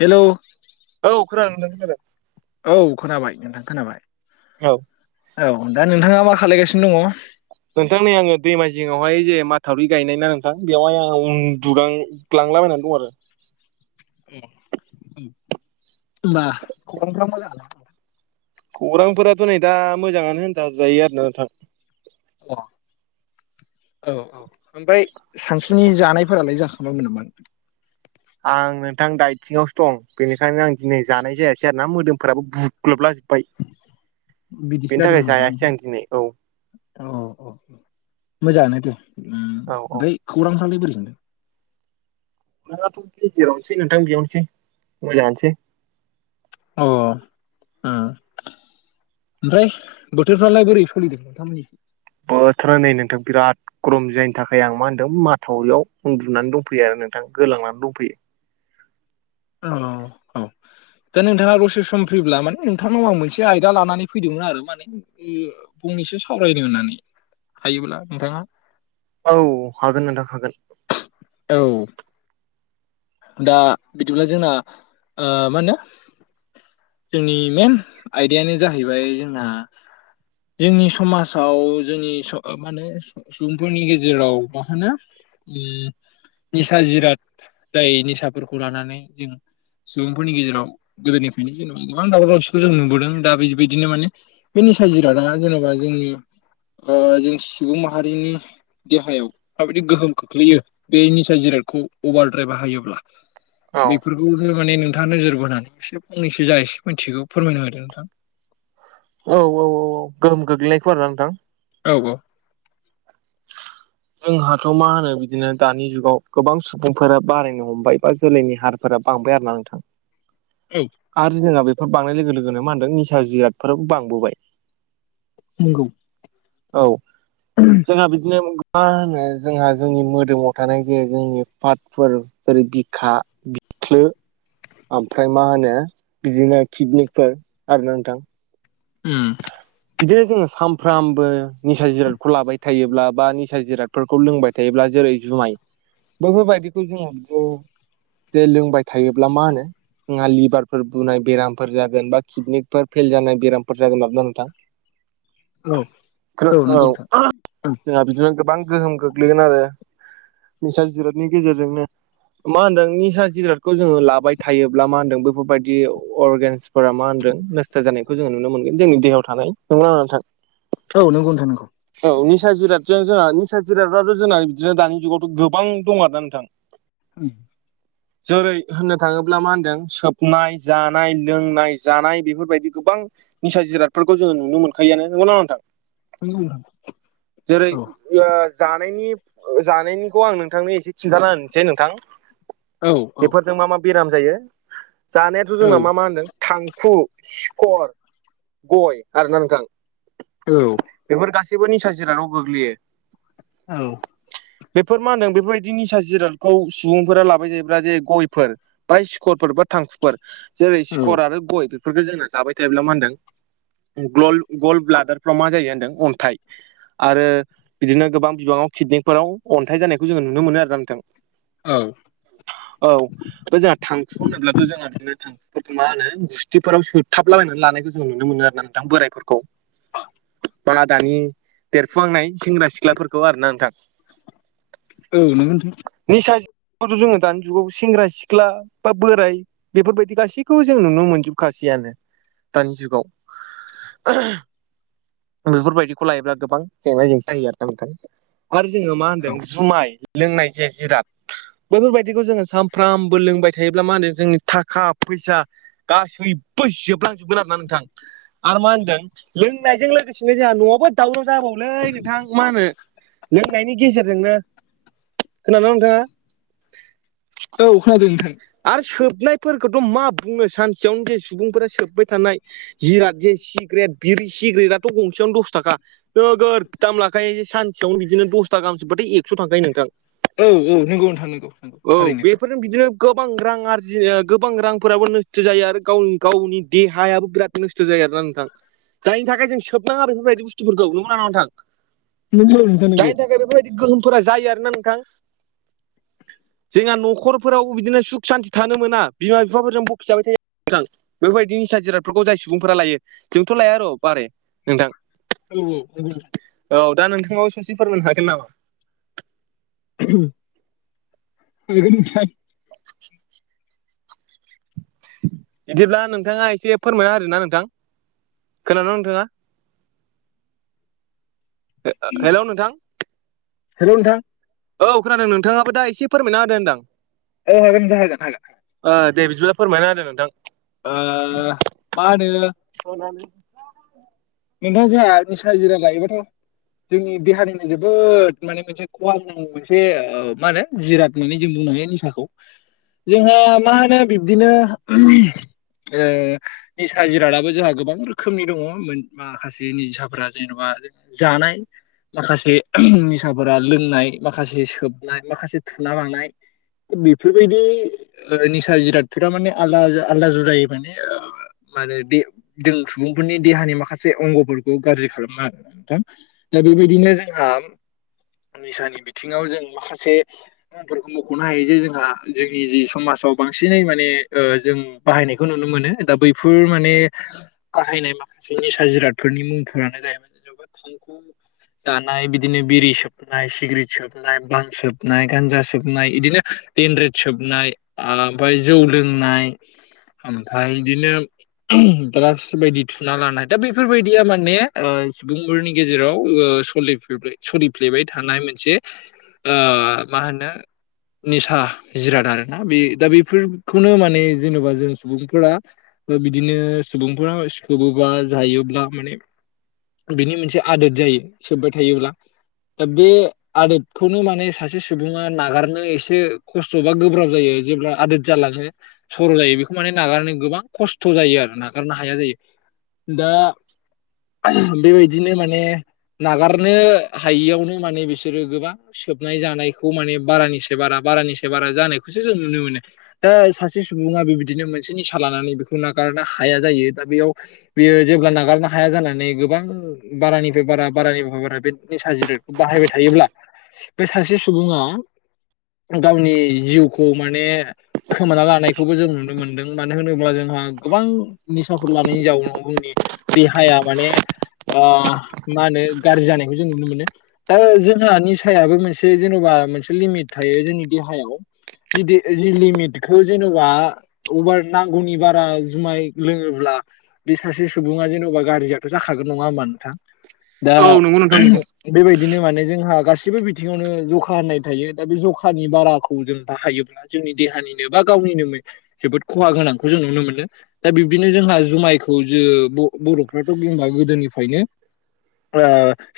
Hello औ खोनानदों नोंथां खोनादों औ खोनाबाय नोंथां खोनाबाय औ औ दा नोंथाङा मा खालायगासिनो दङ? नोंथां नै आङो दैमा जिङावहाय जे माथावरि गायनाय ना नोंथां बेवहाय आं उन्दुगां ग्लांलाबायनानै दं आरो होनबा खौरांफोरा मोजां ना? खौरांफोराथ' नै दा मोजाङानो होनजाजायो आरो ना नोंथां अ औ औ ओमफ्राय सानसुनि जानायफोरालाय जाखां [unintelligible] नामा आं नोंथां दाइथिंआवसो दं बेनिखायनो आं दिनै जानाय जायासै आरो ना मोदोमफोराबो बु ग्लब्लाजोब्बाय बेनि थाखाय जायासै आं दिनै औ औ औ मोजांनो दे उम औ औ ओमफ्राय खौरांफ्रालाय बोरैदों? खौरांआथ' गेजेरावनोसै नोंथां बेयावनोसै मोजांआनोसै औ ओ ओमफ्राय बोथोरफ्रालाय बोरै सोलिदों नोंथांमोननि ओ बोथोरा नै नोंथां बिराद ग्रम जायनि थाखाय आं मा होनदों माथावरियाव उन्दुनानै दंफैयो आरो नोंथां गोलांनानै दंफैयो औ औ दा नोंथाङा दसे सम फैब्ला माने नोंथांनाव आं मोनसे आयदा लानानै फैदोंमोन आरो माने फंनैसो सावरायनो होननानै हायोब्ला नोंथाङा औ हागोन नोंथां हागोन औ दा बिदिब्ला जोंना मा होनो जोंनि मेन आयदायानो जाहैबाय जोंहा जोंनि समाजाव जोंनि स माहोनो सुबुंफोरनि गेजेराव मा होनो ओम निसा जिराद जाय निसाफोरखौ लानानै जों सुबुंफोरनि गेजेराव गोदोनिफ्रायनो जेन' गोबां दावराव दावसिखौ जों नुबोदों दा बेबायदिनो माने बे निसा जिरादा जेनेबा जोंनि ओ जों सुबुं माहारिनि देहायाव माबायदि गोहोम खोख्लैयो बे निसा जिरादखौ अभार द्राइ बाहायोब्ला औ बेफोरखौ माने नोंथाङा नोजोर बोनानै एसे फनैसो जा एसे मिथिगौ फोरमायनो होदो नोंथां औ औ औ औ गोहोम गोग्लैनायखौ आरो ना नोंथां औ औ जोंहाथ' मा होनो बिदिनो दानि जुगाव गोबां सुबुंफोरा बारायनो हमबाय बा जोलैनि हांर फोरा बांबाय आरो ना नोंथां औ आरो जोंहा बेफोर बांनाय लोगो लोगोनो मा होनदों निसा जिरादफोराब बांबोबाय नंगौ औ जोंहा बिदिनो मा होनो जोंहा जोंनि मोदोमाव थानाय जे जोंनि पाटफोर जेरै बिखा बिख्लो ओमफ्राय मा होनो बिदिनो किटनिकफोर आरो ना नोंथां [unintelligible] बिदिनो जोङो सानफ्रामबो निसा जिरादखौ लाबाय थायोब्ला बा निसा जिराद फोरखौ लोंबाय थायोब्ला जेरै जुमाय बेैफोरबायदिखौ जोङो बेखौ जे लोंबाय थायोब्ला मा होनो हा लिभारफोर बुनाय बेरामफोर जागोन बा किडनेफ्रा फेल जानाय बेरामफोर जागोन आरोना नोंथां औ खोनाद नंगौ नोंथां औ ओं जोंहा बिदिनो गोबां गोहोम गोग्लैगोन आरो निसा जिरादनि गेजेरजोंनो मा होनदों निसा जिरादखौ जोङो लाबाय थायोब्ला मा होनदों बैफोरबायदि अरगेनस फोरा मा होनदों नस्थ' जानायखौ जोङो नुनो मोनगोन जोंनि देहायाव थानाय नंगौना नङा नोंथां औ नंगौ नोंथां नंगौ औ निसा जिरादजों जोंहा निसा जिरादाथ' जोंना बिदिनो दानि जुगावथ' गोबां दं आरोना नोंथां उम जेरै होननो थाङोब्ला मा होनदों सोबनाय जानाय लोंनाय जानाय बेफोरबायदि गोबां निसा जिरादफोरखौ जोङो नुनो मोनखायोयानो नंगौना नङा नोंथां नंगौ नोंथां जेरै औ जानायनि जानायनिखौ आं नोंथांनो एसे खिनथाना होनि जे नोंथां औ औ बेफोरजों मा मा बेराम जायो जानायाथ' औ जोंना मा मा होनदों थांखु सिखर गय आरोना नोंथां औ बेफोर गासैबो निसा जिरादाव गोग्लैयो औ बेफोर मा होनदों बेफोरबायदि निसा जिरादखौ सुबुंफोरा लाबाय जायोब्ला जे गयफोर बाय सिखरफोर बा थांखुफोर जेरै औ सिकर आरो गय बेफोरखौ जोङो जाबाय थायोब्ला मा होनदों ग्लल गल‌ ब्लादारफ्राव मा जायो होनदों अनथाइ आरो बिदिनो गोबां बिबाङाव किदनिकफोराव अनथाइ जानायखौ जोङो नुनो मोनो आरोना नोंथां औ औ बे जोंहा थांखु होनोब्लाथ' जोंहा बिदिनो थांखुफोरखौ मा होनो गुस्थिफोराव सोथाबलाबायनानै लानायखौ ज जों नुनो मोनो आरोना नोंथां बोरायफोरखौ बा दानि देरफुहांनाय सेंग्रा सिख्लाफोरखौ आरोना नोंथां औ नंगौ नोंथां निसा जथ' जोङो दानि जुगाव सेंग्रा सिख्ला बा बोराय बेफोरबायदि गासैखौबो जों नुनो मोनजोबखासैयानो दानि जुगाव बेफोरबायदिखौ लायोब्ला गोबां जेंना जेंसि जायो आरोना नोंथां आरो जोङो मा होनदों औ जुमाय लोंनाय जे जिराद बैफोरबायदिखौ जोङो सानफ्रामबो लोंबाय थायोब्ला मा होनो जोंनि थाखा फैसा गासैबो जोबलांजोबगोन आरोना नोंथां आरो मा होनदों लोंनायजों लोगो ओ सिबाय जोंहा न'आवबो दावराव जाबावलै नोंथां मा होनो लोंनायनि गेजेरजोंनो खोनादोंना नोंथाङा औ खोनादों नोंथां आरो सोबनायफोरखौथ' मा बुंनो सानसेयावनो जे सुबुंफोरा सोबबाय थानाय जिराद जे सिग्रेट बिरि सिग्रेटाथ' गंसेयावनो दस थाखा नोगोर दाम लाखायो सानसेयावनो बिदिनो दसथा गाहाम सोबबाथाय एकस' थांखायो नोंथां औ औ नंगौ नोंथां नंगौ थारैनो जों बिदिनो गोबां रां आरजियो गोबां रांफोराबो नस्थ' जायो आरो गावनि गावनि देहायाबो बिराद नस्थ' जायो आरोना नोंथां [inaudible] जायनि थाखाय जों सोबनाङा बेफोरबायदि बुस्थुफोरखौ नंगौना नङा नोंथां नंगौ नोंथां नंगौ जायनि थाखाय बेफोरबायदि गोहोमफोरा जायो आरोना नोंथां जोंहा न'खरफोराव बिदिनो सुख सानथि थानो मोना बिमा बिफाफोरजोंबो बखि जाबाय थायो नोंथां बेफोरबायदि निसा जिरादफोरखौ जाय सुबुंफोरा लायो जोंथ' लाया र' बारे नोंथां औ औ नंगौ नोंथां औ दा नोंथाङाबो ससे फोरमायनो हागोन नामा? [unintelligible] [inaudible] बिदिब्ला नोंथाङा एसे फोरमायना होदोना नोंथां खोनादों ना नोंथाङा [unintelligible] हेलौ नोंथां हेल' नोंथां औ खोनादों नोंथाङाबो दा एसे फोरमायना होदो होनदां औ हागोन नोंथां हागोन हागोन ओ दे बिदिब्ला फोरमायना होदो नोंथां ओ मा होनो औ नंगौ नोंथां जोंहा निसा जिराद लायोबाथ' जोंनि देहानिनो जोबोद माने मोनसे खहा मोनसे ओ मा होनो जिराद होननानै जों बुंनो हायो निसाखौ जोंहा मा होनो बिब्दिनो [unintelligible] ओ निसा जिरादाबो जोंहा गोबां रोखोमनि दङ माखासे निसाफोरा जेन'बा जानाय माखासे निसाफोरा लोंनाय माखासे सोबनाय माखासे थुना लानाय बेफोरबायदि ओ निसा जिरादफोरा माने आलादा आलदा जुदायो माने ओ माने जों सुबुंफोरनि देहानि माखा से अंग'फोरखौ गाज्रि खालामो आरोना नोंथां दा बेबायदिनो जोंहा निसानि बिथिङाव जों माखासे मुंफोरखौ मख'नो हायो जे जोंहा जोंनि जि समाजाव बांसिनै माने ओ जों बाहायनायखौ नुनो मोनो दा बैफोर माने बाहायनाय माखासे बे निसा जिरादफोरनि मुंफोरानो जाहैबाय जेनेबा थांखु जानाय बिदिनो बिरि सोबनाय सिग्रेट सोबनाय बां सोबनाय गान्जा सोबनाय इदिनो देनद्रेद सोबनाय ओमफ्राय जौ लोंनाय ओमफाय इदिनो ड्राग्स बायदि थुना लानाय दा बेफोरबायदिया माने ओ सुबुंफोरनि गेजेराव ओ सलिफ्लेबाय सलि फ्लेबाय थानाय मोनसे ओ मा होनो निसा जिराद आरोना बे दा बेफोरखौनो माने जेनेबा जों सुबुंफोरा बिदिनो सुबुंफोरा सोबोबा जायोब्ला माने बिनि मोनसे आदोद जायो सोब्बाय थायोब्ला दा बे आदोदखौनो माने सासे सुबुङा नागारनो एसे खस्थ' बा गोब्राब जायो जेब्ला आदोद जालाङो सर' जायो बेखौ माने नागारनो गोबां खस्थ' जायो आरो नागारनो हाया जायो दा [unintelligible] बेबायदिनो माने नागारनो हायियावनो माने बिसोरो गोबां सोबनाय जानायखौ माने बारानिसे बारा बारानिसे बारा जानायखौसो जों नुनो मोनो दा सासे सुबुङा बेबिदिनो मोनसे निसा लानानै बेखौ नागारनो हाया जायो दा बेयाव बियो जेब्ला नागारनो हाया जानानै गोबां बारानिफ्राय बारा बारानिफ्राय बारा बे निसा जिराद बाहायबाय थायोब्ला बे सासे सुबुङा गावनि जिउखौ माने खोमाना लानायखौबो जों नुनो मोन्दों मानो होनोब्ला जोंहा गोबां निसाफोर लानायनि जाउनाव जोंनि देहाया माने आ मा होनो गाज्रि जानायखौ जों नुनो मोनो दा जोंहा निसायाबो मोनसे जेन'बा मोनसे लिमिट थायो जोंनि देहायाव जिदि जि लिमिटखौ जेनेबा अबार नांगौनि बारा जुमाय लोङोब्ला बे सासे सुबुङा जेन'बा गाज्रिआथ' जाखागोन नङा होमबा नोंथां दा औ नंगौ नोंथां नंगौ बेबायदिनो माने जोंहा गासैबो बिथिङावनो जखा होननाय थायो दा बे जखानि बाराखौ जों बाहायोब्ला जोंनि देहानिनो बा गावनिनो मोन जोबोद खहा गोनांखौ जों नुनो मोनो दा बिब्दिनो जोंहा जुमायख खौ जो ब-बर'फ्राथ' बुंबा गोदोनिफ्रायनो आ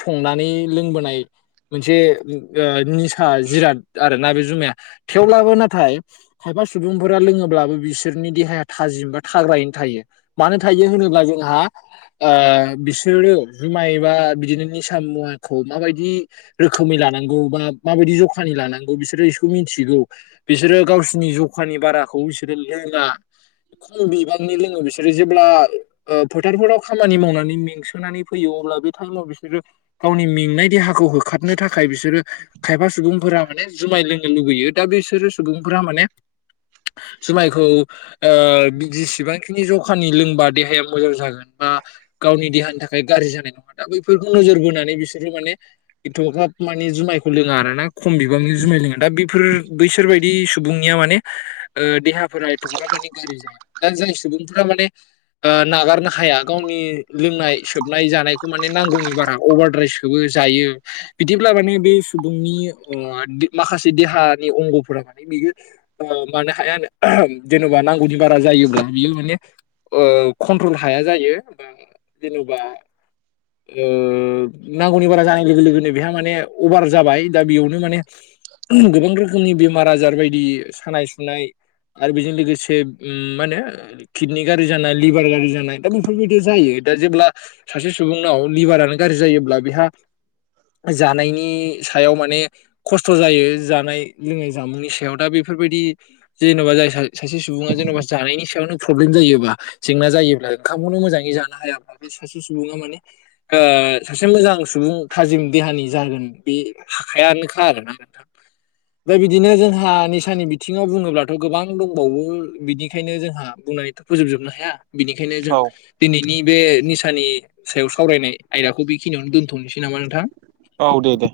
संनानै लोंबोनाय मोनसे ओ निसा जिराद आरोना बे जुमाया थेवब्लाबो नाथाय खायफा सुबुंफोरा लोङोब्लाबो बिसोरनि देहाया थाजिम बा थाग्रायैनो थायो। मानो थायो होनोब्ला जोंहा ओ बिसोरो जुमायबा बिदिनो निसा मुवाखौ माबायदि रोखोमै लानांगौ बा माबायदि ज'खानि लानांगौ बिसोरो इखौ मिथिगौ। बिसोरो गावसिनि ज'खानि बाराखौ बिसोरो लोङा। खम बिबांनि लोङो बिसोरो जे ब्ला ओ फोथारफोराव खामानि मावनानै मेंसोनानै फैयो अब्ला बे टाइमाव बिसोरो गावनि मेंनाय देहाखौ होखारनो थाखाय बिसोरो खायफा सुबुंफोरा माने जुमाय लोंनो लुबैयो दा बिसोरो सुबुंफोरा माने जुमायखौ ओ बि जेसेबांखिनि ज खानि लोंबा देहाया मोजां जागोन बा गावनि देहानि थाखाय गारजि जानाय नङा दा बैफोरखौ नोजोर बोनानै बिसोरो माने एथ'खाब माने जुमायखौ लोङा आरोना ख'म बिबांनि जुमाय लोङा दा बेफोर बैसोरबायदि सुबुंनिया माने ओ देहाफोरा एथ'ग्राब माने गाज्रि जाया दा जाय सुबुंफ्रा माने ओ नागारनो हाया गावनि लोंनाय, सोबनाय, जानायखौ माने नांगौनि बारा अभारद्राइ सो सोबो जायो बिदिब्ला माने बे सुबुंनि अ माखासे देहानि अंगफोरा माने बियो ओ मानो हायानो जेनेबा नांगौनि बारा जायोब्ला बियो माने ओ कन्ट्रल हाया जायो जेन'बा ओ नांगौनि बारा जानाय लोगो लोगोनो बेहा माने अभार जाबाय दा बियावनो माने गोबां रोखोमनि बेमार-आजार बायदि सानाय-सुनाय आरो बेजों लोगोसे उम मा होनो किडनि गाज्रि जानाय लिभार गाज्रि जानाय दा बेफोरबायदि जायो। दा जेब्ला सासे सुबुंनाव लिभारानो गारज्रि जायोब्ला बिहा जानायनि सायाव माने खस्थ' जायो जानाय लोंनाय जामुंनि सायाव दा बेफोरबायदि जेन'बा जाय सा-सासे सुबुङा जेन'बा जानायनि सायावनो प्रब्लेम जायोबा जेंना जायोब्ला ओंखामखौनो मोजाङै जानो हायाब्ला बे सासे सुबुङा माने ओ सासे मोजां सुबुं थाजिम देहानि जागोन बे हाखायानोखा आरोना नोंथां। [inaudible] दा बिदिनो जोंहा निसानि बिथिङाव बुङोब्लाथ' गोबां दंबावो बिनिखायनो जोंहा बुंनानैथ' फोजोबजोबनो हाया बिनिखायनो जों औ दिनैनि बे निसानि सायाव सावरायनाय आयदाखौ बेखिनियावनो दोनथ'नसै नामा नोंथां? औ दे दे।